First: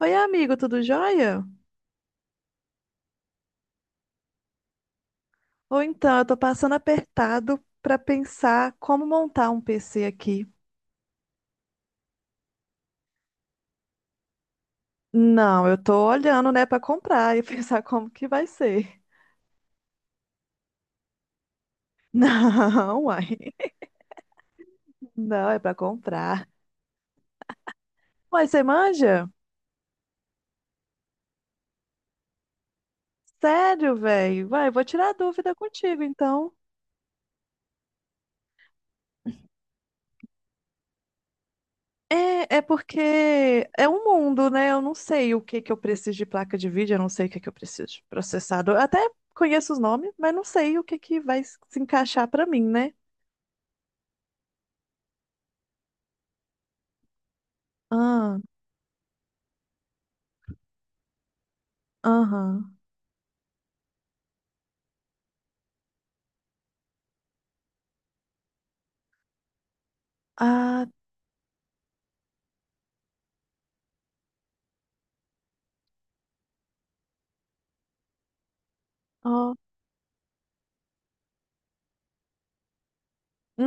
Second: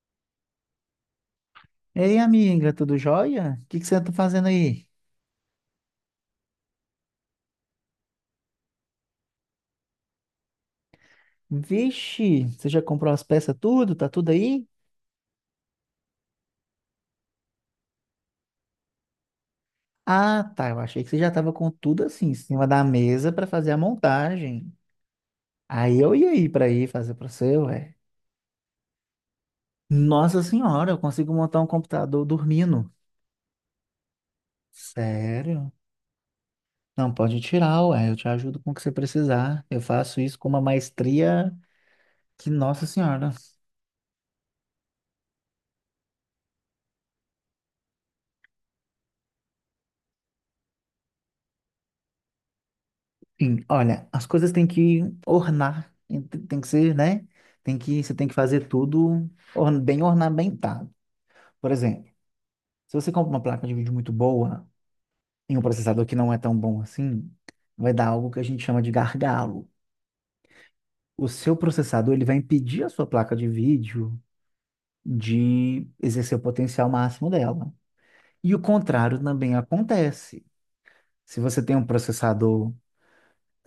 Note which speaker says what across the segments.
Speaker 1: Oi, amigo, tudo jóia?
Speaker 2: Ei, amiga, tudo jóia? O que que você tá fazendo aí?
Speaker 1: Eu tô passando apertado pra pensar como montar um PC aqui.
Speaker 2: Vixe, você já comprou as peças tudo? Tá tudo aí?
Speaker 1: Não, eu tô olhando, né, pra comprar e pensar como que vai ser.
Speaker 2: Ah, tá, eu achei que você já tava com tudo assim, em cima da
Speaker 1: Não,
Speaker 2: mesa pra
Speaker 1: uai.
Speaker 2: fazer a montagem.
Speaker 1: Não, é pra
Speaker 2: Aí eu ia
Speaker 1: comprar.
Speaker 2: ir pra ir fazer pra você, ué.
Speaker 1: Uai, você manja?
Speaker 2: Nossa senhora, eu consigo montar um computador dormindo.
Speaker 1: Sério, velho? Vai, vou tirar a dúvida
Speaker 2: Sério?
Speaker 1: contigo, então.
Speaker 2: Não, pode tirar, ué, eu te ajudo com o que você precisar. Eu faço isso com uma maestria que,
Speaker 1: É
Speaker 2: nossa
Speaker 1: porque
Speaker 2: senhora.
Speaker 1: é um mundo, né? Eu não sei o que que eu preciso de placa de vídeo, eu não sei o que que eu preciso de processador. Eu até conheço os nomes, mas não sei o que que vai se encaixar pra mim, né?
Speaker 2: Sim, olha, as coisas têm que ornar, tem que ser, né? Você tem que
Speaker 1: Ah,
Speaker 2: fazer tudo bem ornamentado. Por exemplo,
Speaker 1: aham.
Speaker 2: se você compra uma placa de vídeo muito boa e um processador que não é tão bom assim, vai dar algo que a gente chama de gargalo.
Speaker 1: Ah,
Speaker 2: O seu processador, ele vai impedir a sua placa de vídeo de exercer o potencial máximo dela. E o contrário também
Speaker 1: ó.
Speaker 2: acontece. Se você tem um processador,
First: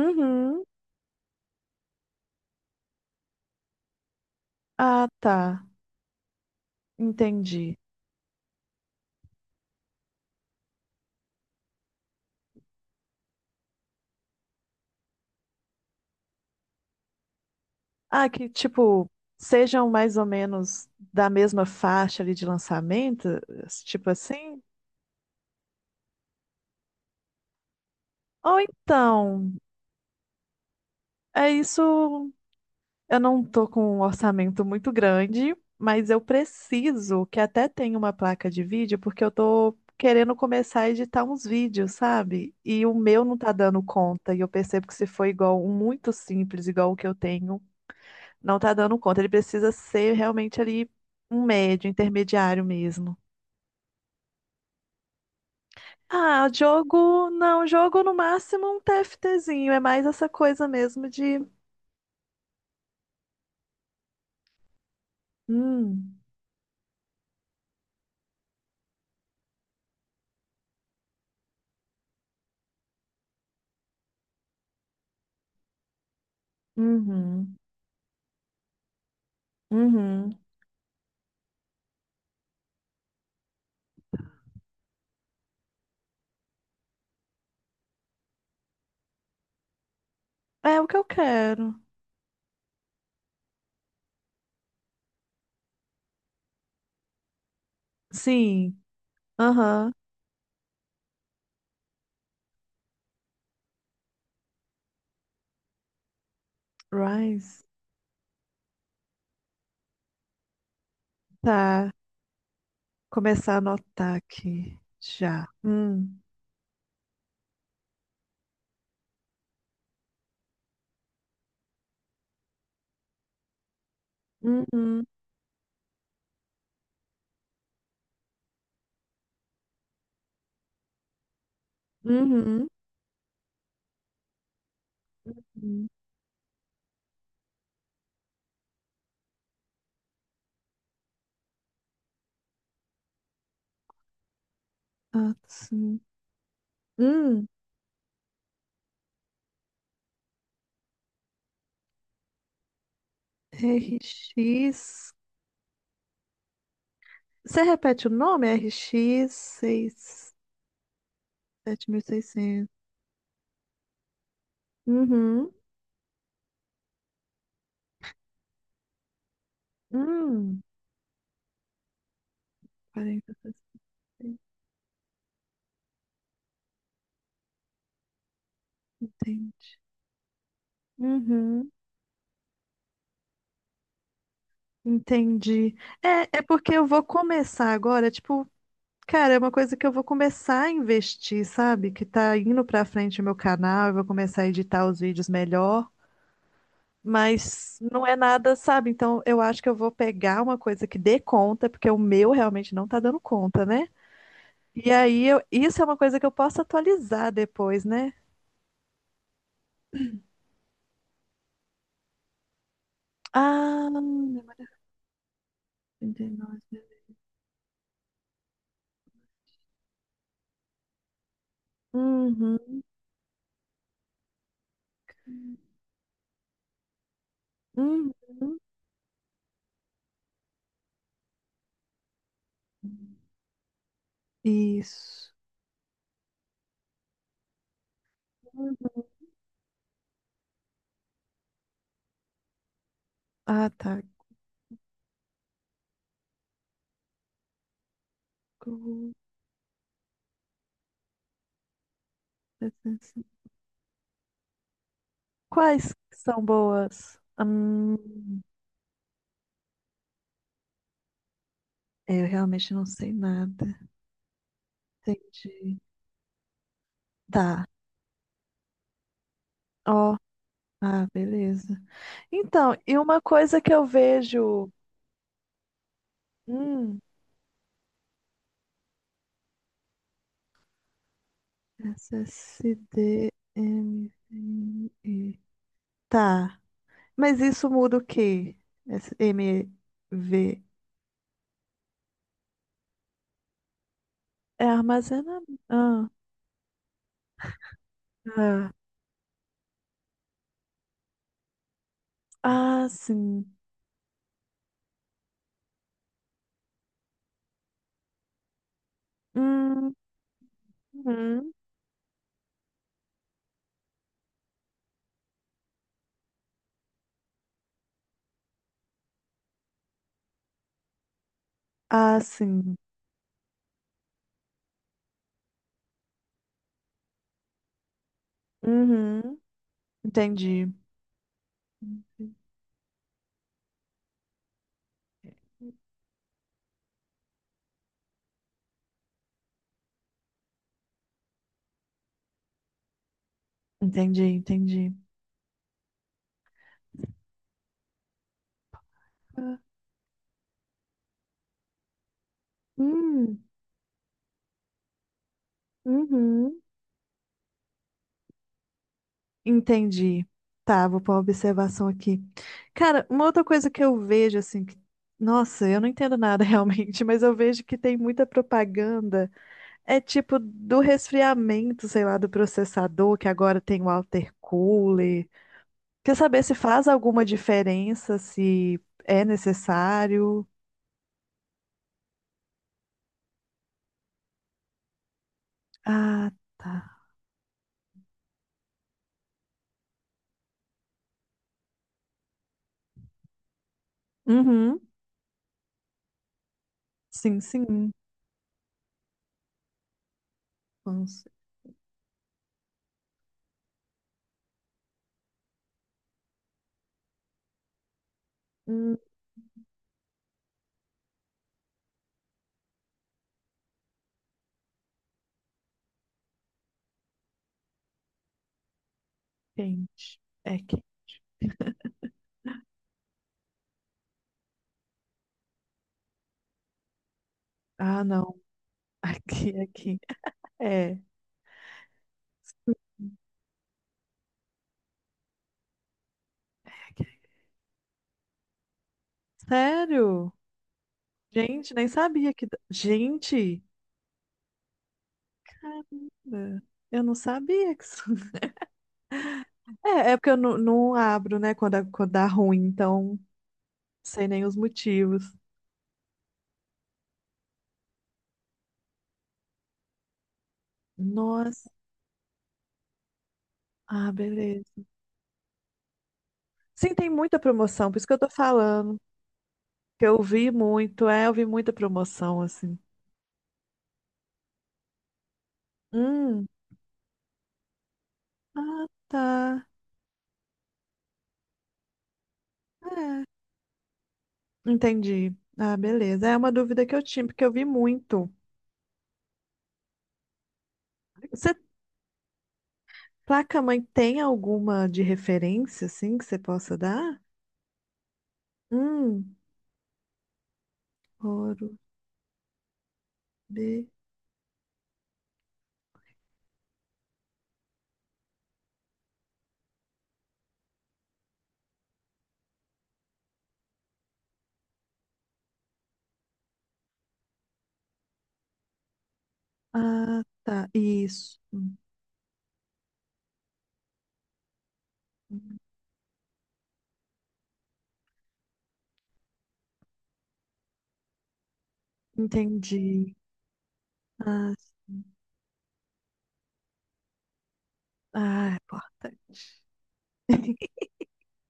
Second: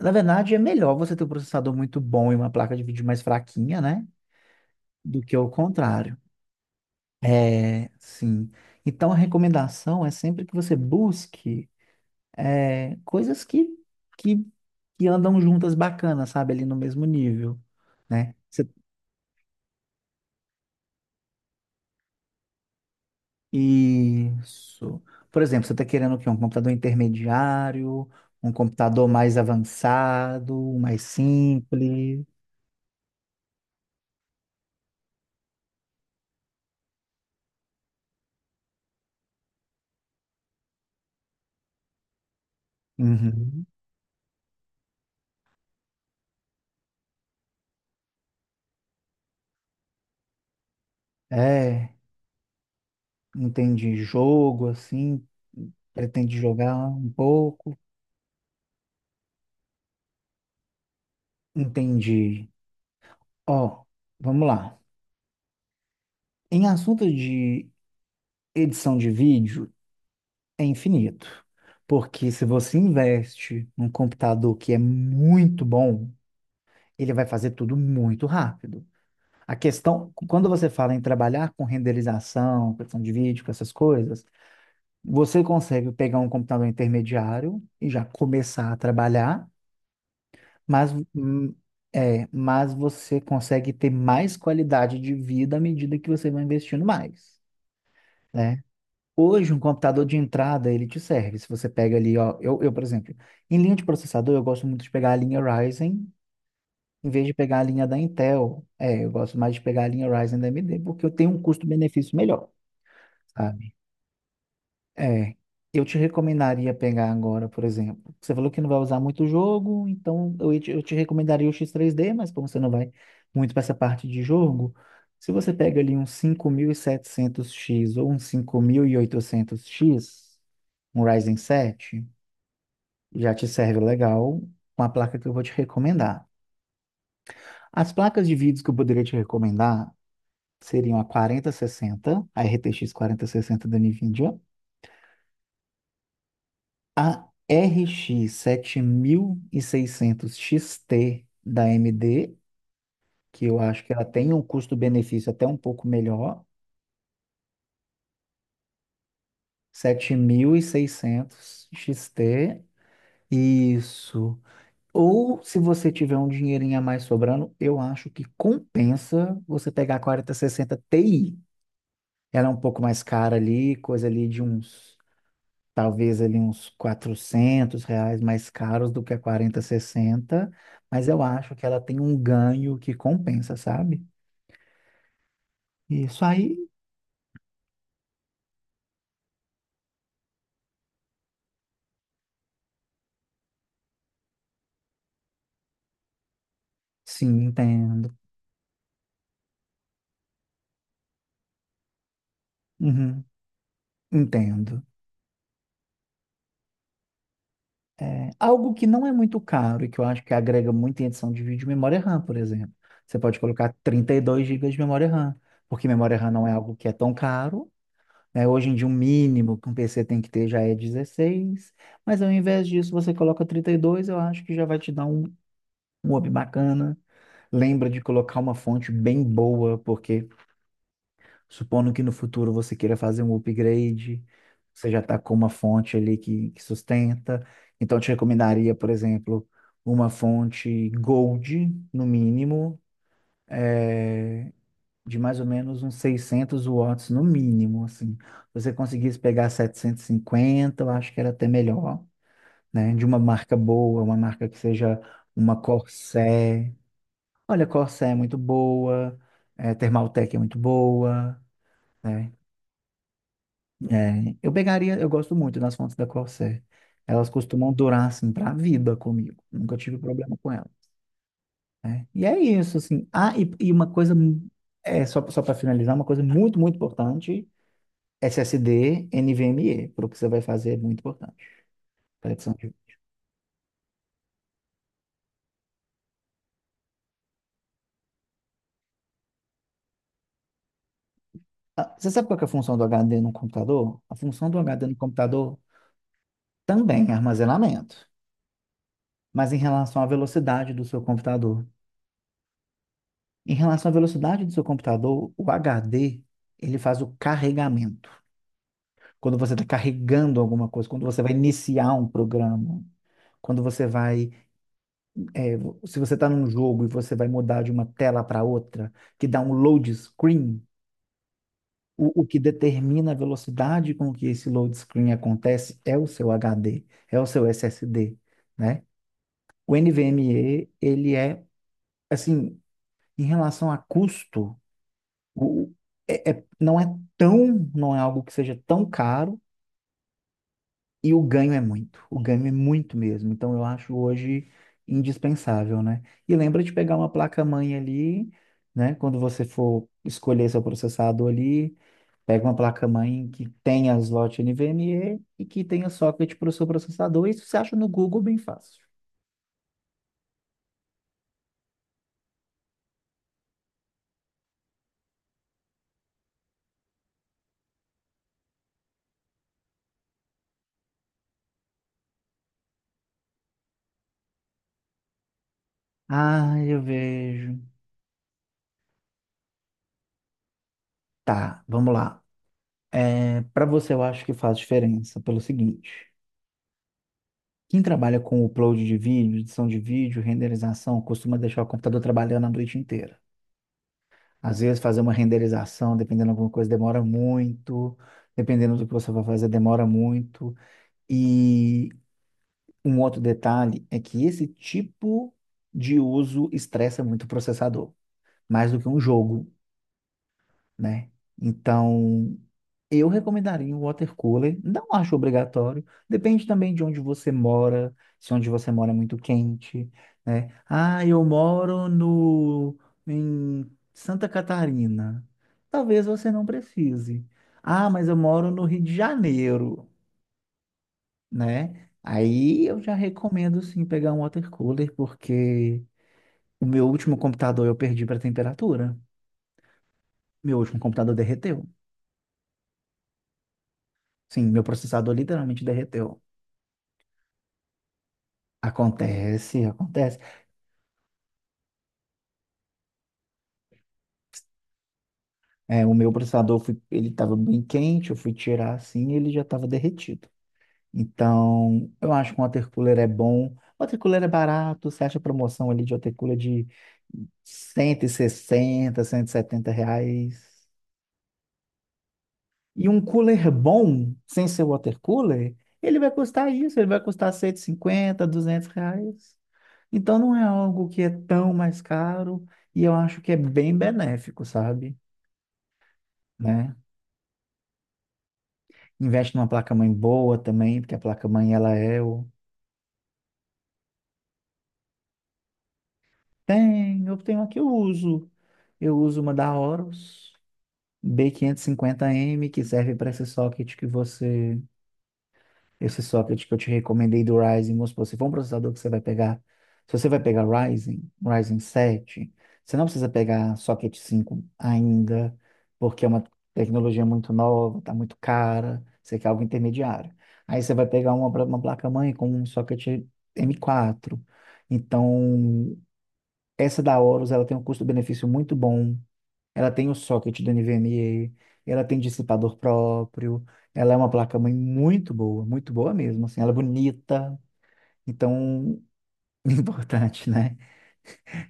Speaker 2: na verdade, é melhor você ter um processador muito bom e uma placa de vídeo mais fraquinha, né?
Speaker 1: Ah,
Speaker 2: Do que ao
Speaker 1: tá.
Speaker 2: contrário.
Speaker 1: Entendi.
Speaker 2: É, sim. Então, a recomendação é sempre que você busque coisas que, que andam juntas bacanas, sabe? Ali no mesmo nível,
Speaker 1: Ah,
Speaker 2: né?
Speaker 1: que
Speaker 2: Você-
Speaker 1: tipo, sejam mais ou menos da mesma faixa ali de lançamento, tipo assim?
Speaker 2: isso. Por exemplo, você está querendo o quê? Um computador intermediário, um
Speaker 1: Ou
Speaker 2: computador mais
Speaker 1: então,
Speaker 2: avançado, um mais
Speaker 1: é
Speaker 2: simples.
Speaker 1: isso, eu não tô com um orçamento muito grande, mas eu preciso que até tenha uma placa de vídeo, porque eu tô querendo começar a editar uns vídeos, sabe? E o meu não tá
Speaker 2: Uhum.
Speaker 1: dando conta, e eu percebo que se for igual um muito simples, igual o que eu tenho. Não tá dando conta. Ele precisa ser realmente ali um médio,
Speaker 2: É,
Speaker 1: intermediário mesmo.
Speaker 2: entendi. Jogo, assim, pretende
Speaker 1: Ah,
Speaker 2: jogar um
Speaker 1: jogo. Não,
Speaker 2: pouco.
Speaker 1: jogo no máximo um TFTzinho. É mais essa coisa mesmo de.
Speaker 2: Entendi. Ó, vamos lá.
Speaker 1: Hum,
Speaker 2: Em assunto de edição de vídeo, é infinito. Porque se você investe num computador que é muito bom, ele vai fazer
Speaker 1: uhum,
Speaker 2: tudo muito rápido. A questão,
Speaker 1: uhum.
Speaker 2: quando você fala em trabalhar com renderização, questão de vídeo, com essas coisas, você consegue pegar um computador intermediário e já começar a trabalhar,
Speaker 1: É o
Speaker 2: mas,
Speaker 1: que eu
Speaker 2: hum,
Speaker 1: quero.
Speaker 2: mas você consegue ter mais qualidade de vida à medida que você vai investindo mais. Né?
Speaker 1: Sim,
Speaker 2: Hoje, um
Speaker 1: aham.
Speaker 2: computador de entrada, ele te serve. Se você pega ali, ó, eu, por exemplo, em linha de processador, eu gosto muito de pegar a linha Ryzen, em vez de pegar a
Speaker 1: Rise.
Speaker 2: linha da Intel. É, eu gosto mais de pegar a linha Ryzen da AMD, porque eu tenho um
Speaker 1: Tá.
Speaker 2: custo-benefício melhor,
Speaker 1: Começar a
Speaker 2: sabe?
Speaker 1: anotar aqui.
Speaker 2: É,
Speaker 1: Já.
Speaker 2: eu te recomendaria pegar agora, por exemplo. Você falou que não vai usar muito o jogo, então eu te recomendaria o X3D, mas como você não vai muito para essa parte de jogo,
Speaker 1: Uhum,
Speaker 2: se você pega ali um 5700X ou um 5800X um Ryzen 7,
Speaker 1: uhum.
Speaker 2: já te serve legal com a placa que eu vou te
Speaker 1: Uhum.
Speaker 2: recomendar. As placas de vídeos que eu poderia te recomendar seriam a 4060, a RTX sessenta da NVIDIA,
Speaker 1: Ah, sim.
Speaker 2: a
Speaker 1: Hum,
Speaker 2: RX 7600 XT da AMD, que eu acho que ela tem um
Speaker 1: RX.
Speaker 2: custo-benefício até um pouco melhor.
Speaker 1: Você repete o nome? RX 6,
Speaker 2: 7600 XT,
Speaker 1: 7600.
Speaker 2: isso. Ou
Speaker 1: Uhum.
Speaker 2: se você tiver um dinheirinho a mais sobrando, eu acho que compensa você pegar a quarenta
Speaker 1: Hum,
Speaker 2: sessenta Ti. Ela é um pouco mais cara ali,
Speaker 1: 4066.
Speaker 2: coisa ali de uns talvez ali uns R$ 400 mais caros do que a
Speaker 1: Entendi.
Speaker 2: 4060, mas eu acho que
Speaker 1: Uhum.
Speaker 2: ela tem um ganho que compensa, sabe?
Speaker 1: Entendi.
Speaker 2: Isso
Speaker 1: É
Speaker 2: aí,
Speaker 1: porque eu vou começar agora, tipo, cara, é uma coisa que eu vou começar a investir, sabe? Que tá indo pra frente o meu canal, eu vou começar a editar os vídeos melhor,
Speaker 2: sim,
Speaker 1: mas não
Speaker 2: entendo.
Speaker 1: é nada, sabe? Então eu acho que eu vou pegar uma coisa que dê conta, porque o meu realmente não tá dando
Speaker 2: Uhum,
Speaker 1: conta, né?
Speaker 2: entendo.
Speaker 1: E aí, isso é uma coisa que eu posso atualizar depois, né?
Speaker 2: É, algo que não é muito caro e que eu acho que agrega muito em edição de vídeo, memória RAM, por exemplo. Você pode colocar
Speaker 1: Ah,
Speaker 2: trinta e
Speaker 1: não é
Speaker 2: dois
Speaker 1: mais
Speaker 2: gigas de memória RAM, porque memória RAM não é
Speaker 1: 39.
Speaker 2: algo que é tão caro. Né? Hoje em dia, o mínimo que um PC tem que ter já é 16, mas ao invés
Speaker 1: Uhum,
Speaker 2: disso, você coloca 32, eu acho que já vai te dar um hobby bacana. Lembra de
Speaker 1: uhum,
Speaker 2: colocar uma fonte bem boa, porque supondo que no futuro você queira fazer um upgrade, você já está
Speaker 1: isso.
Speaker 2: com uma fonte ali que sustenta. Então, eu te recomendaria, por
Speaker 1: Uhum.
Speaker 2: exemplo, uma fonte Gold, no mínimo,
Speaker 1: Ah, tá.
Speaker 2: é, de mais ou menos uns 600 watts, no mínimo, assim. Se você
Speaker 1: Cu-
Speaker 2: conseguisse pegar 750, eu acho que era até melhor, né? De uma marca boa, uma marca que seja uma
Speaker 1: Quais que são
Speaker 2: Corsair.
Speaker 1: boas?
Speaker 2: Olha, Corsé é muito boa, Thermaltec é muito boa,
Speaker 1: É, eu
Speaker 2: né?
Speaker 1: realmente não sei nada.
Speaker 2: É, eu pegaria, eu gosto muito das
Speaker 1: Entendi.
Speaker 2: fontes da Corsé. Elas
Speaker 1: Tá.
Speaker 2: costumam durar, assim, pra vida comigo. Nunca tive
Speaker 1: Ó,
Speaker 2: problema com elas.
Speaker 1: ah, beleza.
Speaker 2: E é isso,
Speaker 1: Então, e
Speaker 2: assim.
Speaker 1: uma
Speaker 2: Ah, e,
Speaker 1: coisa
Speaker 2: e
Speaker 1: que eu
Speaker 2: uma coisa,
Speaker 1: vejo.
Speaker 2: só para finalizar, uma coisa muito, muito
Speaker 1: Hum,
Speaker 2: importante, SSD, NVMe, para o que você vai fazer é muito importante. Conexão de-
Speaker 1: SSDMVI. Tá. Mas isso muda o quê? Esse M V
Speaker 2: Ah, você sabe qual que é a função do HD no computador? A função do
Speaker 1: É
Speaker 2: HD no computador
Speaker 1: armazenamento. Ah,
Speaker 2: também é armazenamento,
Speaker 1: tá.
Speaker 2: mas em relação à velocidade do seu computador.
Speaker 1: Ah,
Speaker 2: Em
Speaker 1: sim.
Speaker 2: relação à velocidade do seu computador, o HD, ele faz o carregamento. Quando você está
Speaker 1: Hum,
Speaker 2: carregando alguma coisa, quando você vai
Speaker 1: uhum.
Speaker 2: iniciar um programa, quando você vai, é, se você está num jogo e você vai mudar de uma tela para outra, que dá um load screen,
Speaker 1: Ah,
Speaker 2: o que
Speaker 1: sim.
Speaker 2: determina a velocidade com que esse load screen acontece é o seu HD, é o seu SSD, né?
Speaker 1: Uhum.
Speaker 2: O NVMe,
Speaker 1: Entendi.
Speaker 2: ele é, assim, em relação a custo, O, o- é, é- não é não é algo que seja tão caro e o ganho é muito. O ganho é muito mesmo. Então eu acho
Speaker 1: Entendi,
Speaker 2: hoje
Speaker 1: entendi.
Speaker 2: indispensável, né? E lembra de pegar uma placa-mãe ali, né? Quando você
Speaker 1: Ah,
Speaker 2: for escolher seu processador ali, pega uma placa-mãe
Speaker 1: hum,
Speaker 2: que tenha slot NVMe e que tenha socket para o
Speaker 1: uhum.
Speaker 2: seu processador. Isso você acha no Google bem fácil.
Speaker 1: Entendi. Tá, vou pôr uma observação aqui. Cara, uma outra coisa que eu vejo, assim, que- nossa, eu não entendo nada realmente, mas eu vejo que tem muita propaganda. É tipo do resfriamento, sei lá, do processador, que agora tem o water cooler. Quer saber se
Speaker 2: Ah, eu
Speaker 1: faz alguma
Speaker 2: vejo.
Speaker 1: diferença, se é necessário?
Speaker 2: Tá, vamos lá. É, para você eu acho que faz diferença pelo seguinte.
Speaker 1: Ah, tá.
Speaker 2: Quem trabalha com upload de vídeo, edição de vídeo, renderização, costuma deixar o computador trabalhando a noite inteira. Às vezes,
Speaker 1: Uhum.
Speaker 2: fazer uma renderização, dependendo de alguma coisa, demora
Speaker 1: Sim, sim.
Speaker 2: muito. Dependendo do que você vai fazer, demora muito.
Speaker 1: Vamos,
Speaker 2: E um outro detalhe é que esse tipo de uso estressa muito o processador, mais do que
Speaker 1: hum,
Speaker 2: um jogo. Né? Então, eu recomendaria o water cooler. Não acho obrigatório. Depende também de onde você mora, se onde você mora é muito quente,
Speaker 1: quente.
Speaker 2: né?
Speaker 1: É que.
Speaker 2: Ah, eu moro no em Santa Catarina. Talvez você não precise. Ah,
Speaker 1: Ah,
Speaker 2: mas eu
Speaker 1: não.
Speaker 2: moro no Rio de
Speaker 1: Aqui,
Speaker 2: Janeiro,
Speaker 1: aqui. É.
Speaker 2: né? Aí eu já recomendo sim pegar um water cooler porque o meu
Speaker 1: Aqui.
Speaker 2: último computador eu perdi para temperatura.
Speaker 1: Sério?
Speaker 2: Meu último computador derreteu.
Speaker 1: Gente, nem sabia que. Da- Gente!
Speaker 2: Sim, meu processador literalmente derreteu.
Speaker 1: Caramba! Eu não sabia que isso.
Speaker 2: Acontece,
Speaker 1: É, é
Speaker 2: acontece.
Speaker 1: porque eu não abro, né, quando, quando dá ruim, então. Sei nem os motivos.
Speaker 2: É, o meu processador, ele estava bem quente, eu fui tirar assim e ele já estava derretido.
Speaker 1: Nossa,
Speaker 2: Então, eu acho que um watercooler é bom.
Speaker 1: ah,
Speaker 2: Watercooler é
Speaker 1: beleza.
Speaker 2: barato, você acha promoção ali de watercooler de
Speaker 1: Sim, tem muita promoção, por
Speaker 2: cento
Speaker 1: isso
Speaker 2: e
Speaker 1: que eu tô falando.
Speaker 2: sessenta cento e setenta
Speaker 1: Que eu vi
Speaker 2: reais.
Speaker 1: muito, é, eu vi muita promoção, assim.
Speaker 2: E um cooler bom, sem ser watercooler, ele vai
Speaker 1: Hum,
Speaker 2: custar isso, ele vai custar 150 duzentos
Speaker 1: ah, tá.
Speaker 2: reais. Então não é algo que é tão mais caro e eu acho
Speaker 1: É,
Speaker 2: que é bem benéfico, sabe?
Speaker 1: entendi. Ah, beleza. É uma
Speaker 2: Né?
Speaker 1: dúvida que eu tinha, porque eu vi muito.
Speaker 2: Investe numa placa-mãe boa também, porque a placa-mãe
Speaker 1: Você,
Speaker 2: ela é o...
Speaker 1: placa-mãe, tem alguma de referência, assim, que você possa
Speaker 2: Tem, eu
Speaker 1: dar?
Speaker 2: tenho aqui, eu uso. Eu uso uma
Speaker 1: Hum,
Speaker 2: da Horus
Speaker 1: ouro
Speaker 2: B550M, que serve para esse socket que
Speaker 1: B.
Speaker 2: você. Esse socket que eu te recomendei do Ryzen, vamos supor, se for um processador que você vai pegar, se você vai pegar Ryzen, Ryzen 7, você não precisa pegar socket 5 ainda, porque é uma tecnologia muito nova, tá muito cara, você quer algo intermediário.
Speaker 1: Ah,
Speaker 2: Aí
Speaker 1: tá.
Speaker 2: você vai pegar uma,
Speaker 1: Isso.
Speaker 2: uma placa-mãe com um socket M4.
Speaker 1: Hum.
Speaker 2: Então, essa da Aorus, ela tem um custo-benefício muito bom, ela tem o socket do NVMe, ela tem dissipador
Speaker 1: Entendi.
Speaker 2: próprio, ela é uma placa-mãe
Speaker 1: Ah, sim.
Speaker 2: muito boa mesmo, assim, ela é bonita,
Speaker 1: Ah, é
Speaker 2: então,
Speaker 1: importante.
Speaker 2: importante, né?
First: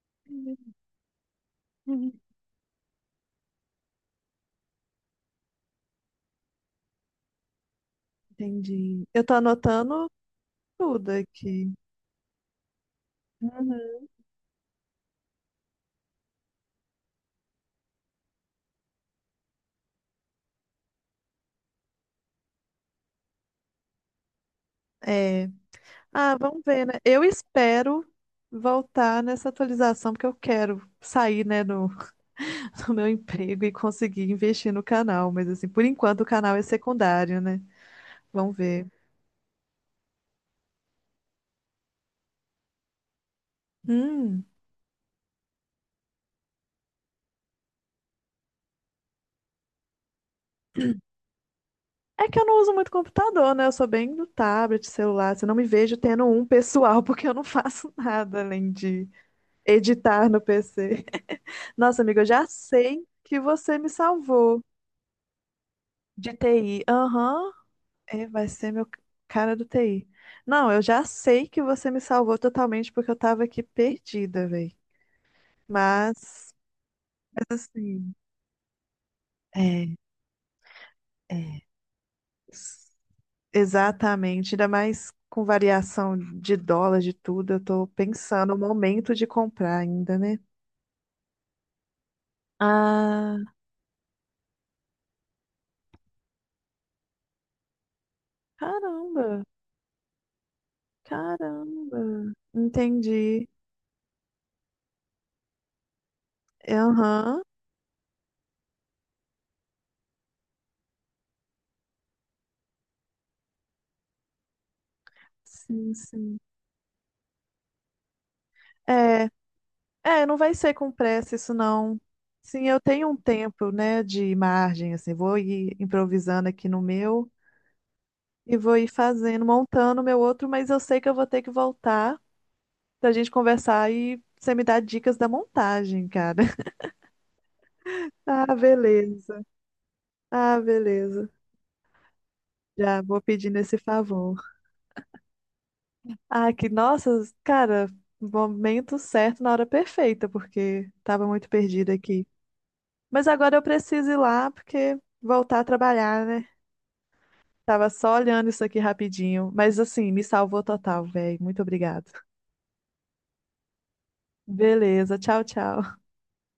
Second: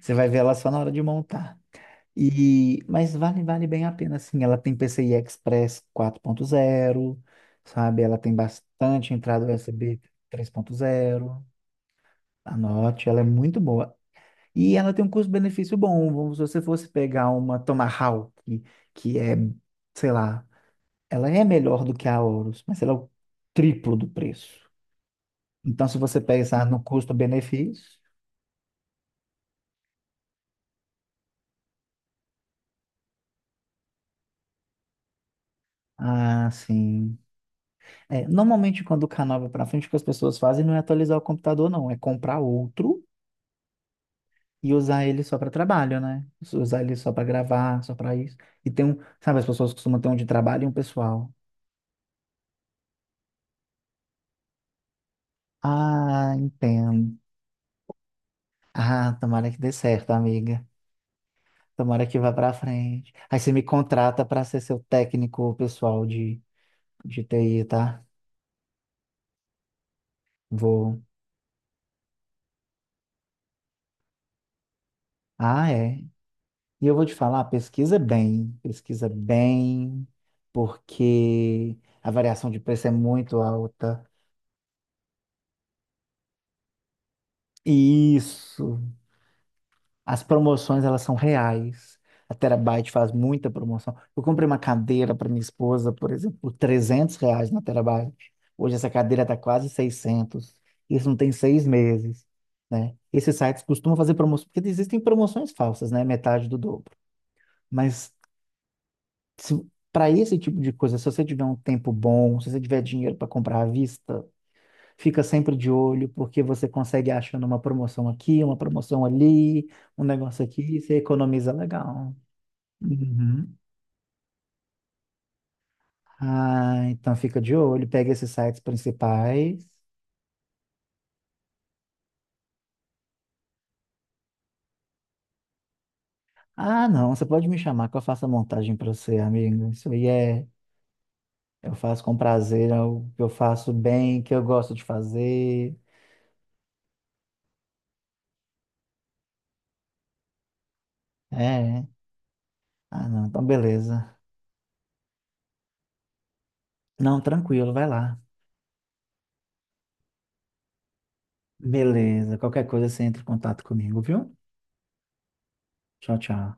Speaker 2: Você vai ver ela só na hora de montar.
Speaker 1: Uhum.
Speaker 2: E, mas vale, bem a pena, assim, ela tem PCI Express 4.0, sabe? Ela tem
Speaker 1: Entendi.
Speaker 2: bastante
Speaker 1: Eu tô
Speaker 2: entrada USB
Speaker 1: anotando tudo
Speaker 2: zero,
Speaker 1: aqui.
Speaker 2: anote, ela é muito boa.
Speaker 1: Uhum.
Speaker 2: E ela tem um custo-benefício bom, se você fosse pegar uma Tomahawk, que é sei lá, ela é melhor do que a Horus, mas ela é o triplo do preço.
Speaker 1: É.
Speaker 2: Então, se você
Speaker 1: Ah, vamos
Speaker 2: pensar no
Speaker 1: ver, né? Eu
Speaker 2: custo-benefício,
Speaker 1: espero voltar nessa atualização, porque eu quero sair, né, do, do meu emprego e conseguir investir no canal. Mas, assim, por enquanto o
Speaker 2: ah,
Speaker 1: canal é
Speaker 2: sim.
Speaker 1: secundário, né?
Speaker 2: É,
Speaker 1: Vamos
Speaker 2: normalmente,
Speaker 1: ver.
Speaker 2: quando o canal vai para frente, o que as pessoas fazem não é atualizar o computador, não. É comprar outro
Speaker 1: Hum.
Speaker 2: e usar ele só para trabalho, né? Usar ele só para gravar, só para isso. E tem um, sabe, as pessoas costumam ter um de trabalho e um pessoal.
Speaker 1: É que eu não uso muito computador, né? Eu sou bem do tablet, celular. Assim, eu não me vejo tendo
Speaker 2: Ah,
Speaker 1: um pessoal,
Speaker 2: entendo.
Speaker 1: porque eu não faço nada além de
Speaker 2: Ah, tomara que dê certo,
Speaker 1: editar no
Speaker 2: amiga.
Speaker 1: PC. Nossa,
Speaker 2: Tomara que
Speaker 1: amiga, eu
Speaker 2: vá
Speaker 1: já
Speaker 2: para
Speaker 1: sei
Speaker 2: frente. Aí
Speaker 1: que
Speaker 2: você me
Speaker 1: você me
Speaker 2: contrata para ser
Speaker 1: salvou.
Speaker 2: seu técnico pessoal
Speaker 1: De
Speaker 2: de,
Speaker 1: TI.
Speaker 2: de
Speaker 1: Aham.
Speaker 2: TI, tá?
Speaker 1: É, vai ser meu cara do TI. Não, eu
Speaker 2: Vou.
Speaker 1: já sei que você me salvou totalmente porque eu tava aqui perdida, velho.
Speaker 2: Ah, é.
Speaker 1: Mas,
Speaker 2: E eu vou te falar,
Speaker 1: mas assim,
Speaker 2: pesquisa
Speaker 1: é,
Speaker 2: bem,
Speaker 1: é.
Speaker 2: porque a variação de preço
Speaker 1: s-
Speaker 2: é muito alta.
Speaker 1: Exatamente. Ainda mais com variação de dólar, de tudo, eu tô
Speaker 2: E
Speaker 1: pensando o
Speaker 2: isso.
Speaker 1: momento de comprar ainda,
Speaker 2: As
Speaker 1: né?
Speaker 2: promoções, elas são reais. A Terabyte faz
Speaker 1: Ah,
Speaker 2: muita promoção. Eu comprei uma cadeira para minha esposa, por exemplo, por R$ 300 na Terabyte. Hoje essa cadeira está
Speaker 1: caramba,
Speaker 2: quase 600. Isso não tem seis
Speaker 1: caramba.
Speaker 2: meses, né? Esses
Speaker 1: Entendi.
Speaker 2: sites costumam fazer promoções, porque existem promoções falsas, né? Metade do dobro.
Speaker 1: Aham.
Speaker 2: Mas para esse tipo de coisa, se você tiver um tempo bom, se você tiver dinheiro para comprar à vista, fica sempre de
Speaker 1: Sim,
Speaker 2: olho,
Speaker 1: sim.
Speaker 2: porque você consegue achando uma promoção aqui, uma promoção
Speaker 1: É,
Speaker 2: ali, um
Speaker 1: Não
Speaker 2: negócio
Speaker 1: vai ser
Speaker 2: aqui,
Speaker 1: com
Speaker 2: você
Speaker 1: pressa
Speaker 2: economiza
Speaker 1: isso não.
Speaker 2: legal.
Speaker 1: Sim, eu tenho um
Speaker 2: Uhum.
Speaker 1: tempo, né, de margem, assim, vou ir improvisando aqui no
Speaker 2: Ah, então
Speaker 1: meu
Speaker 2: fica de olho, pega esses
Speaker 1: e
Speaker 2: sites
Speaker 1: vou ir fazendo,
Speaker 2: principais.
Speaker 1: montando o meu outro, mas eu sei que eu vou ter que voltar pra gente conversar e você me dar dicas da montagem, cara.
Speaker 2: Ah, não, você pode me chamar que eu faço a
Speaker 1: Ah,
Speaker 2: montagem para você,
Speaker 1: beleza.
Speaker 2: amigo. Isso aí é,
Speaker 1: Ah, beleza.
Speaker 2: eu faço com prazer, é
Speaker 1: Já
Speaker 2: o que
Speaker 1: vou
Speaker 2: eu
Speaker 1: pedindo
Speaker 2: faço
Speaker 1: esse
Speaker 2: bem, que
Speaker 1: favor.
Speaker 2: eu gosto de fazer.
Speaker 1: Ah, que nossa, cara, momento certo na hora perfeita, porque tava muito
Speaker 2: É.
Speaker 1: perdida aqui.
Speaker 2: Ah, não,
Speaker 1: Mas
Speaker 2: então
Speaker 1: agora eu preciso
Speaker 2: beleza.
Speaker 1: ir lá porque voltar a trabalhar, né?
Speaker 2: Não, tranquilo, vai
Speaker 1: Tava só
Speaker 2: lá.
Speaker 1: olhando isso aqui rapidinho, mas assim, me salvou total, velho. Muito obrigado.
Speaker 2: Beleza. Qualquer coisa você entra em contato comigo, viu?
Speaker 1: Beleza, tchau, tchau.
Speaker 2: Tchau, tchau.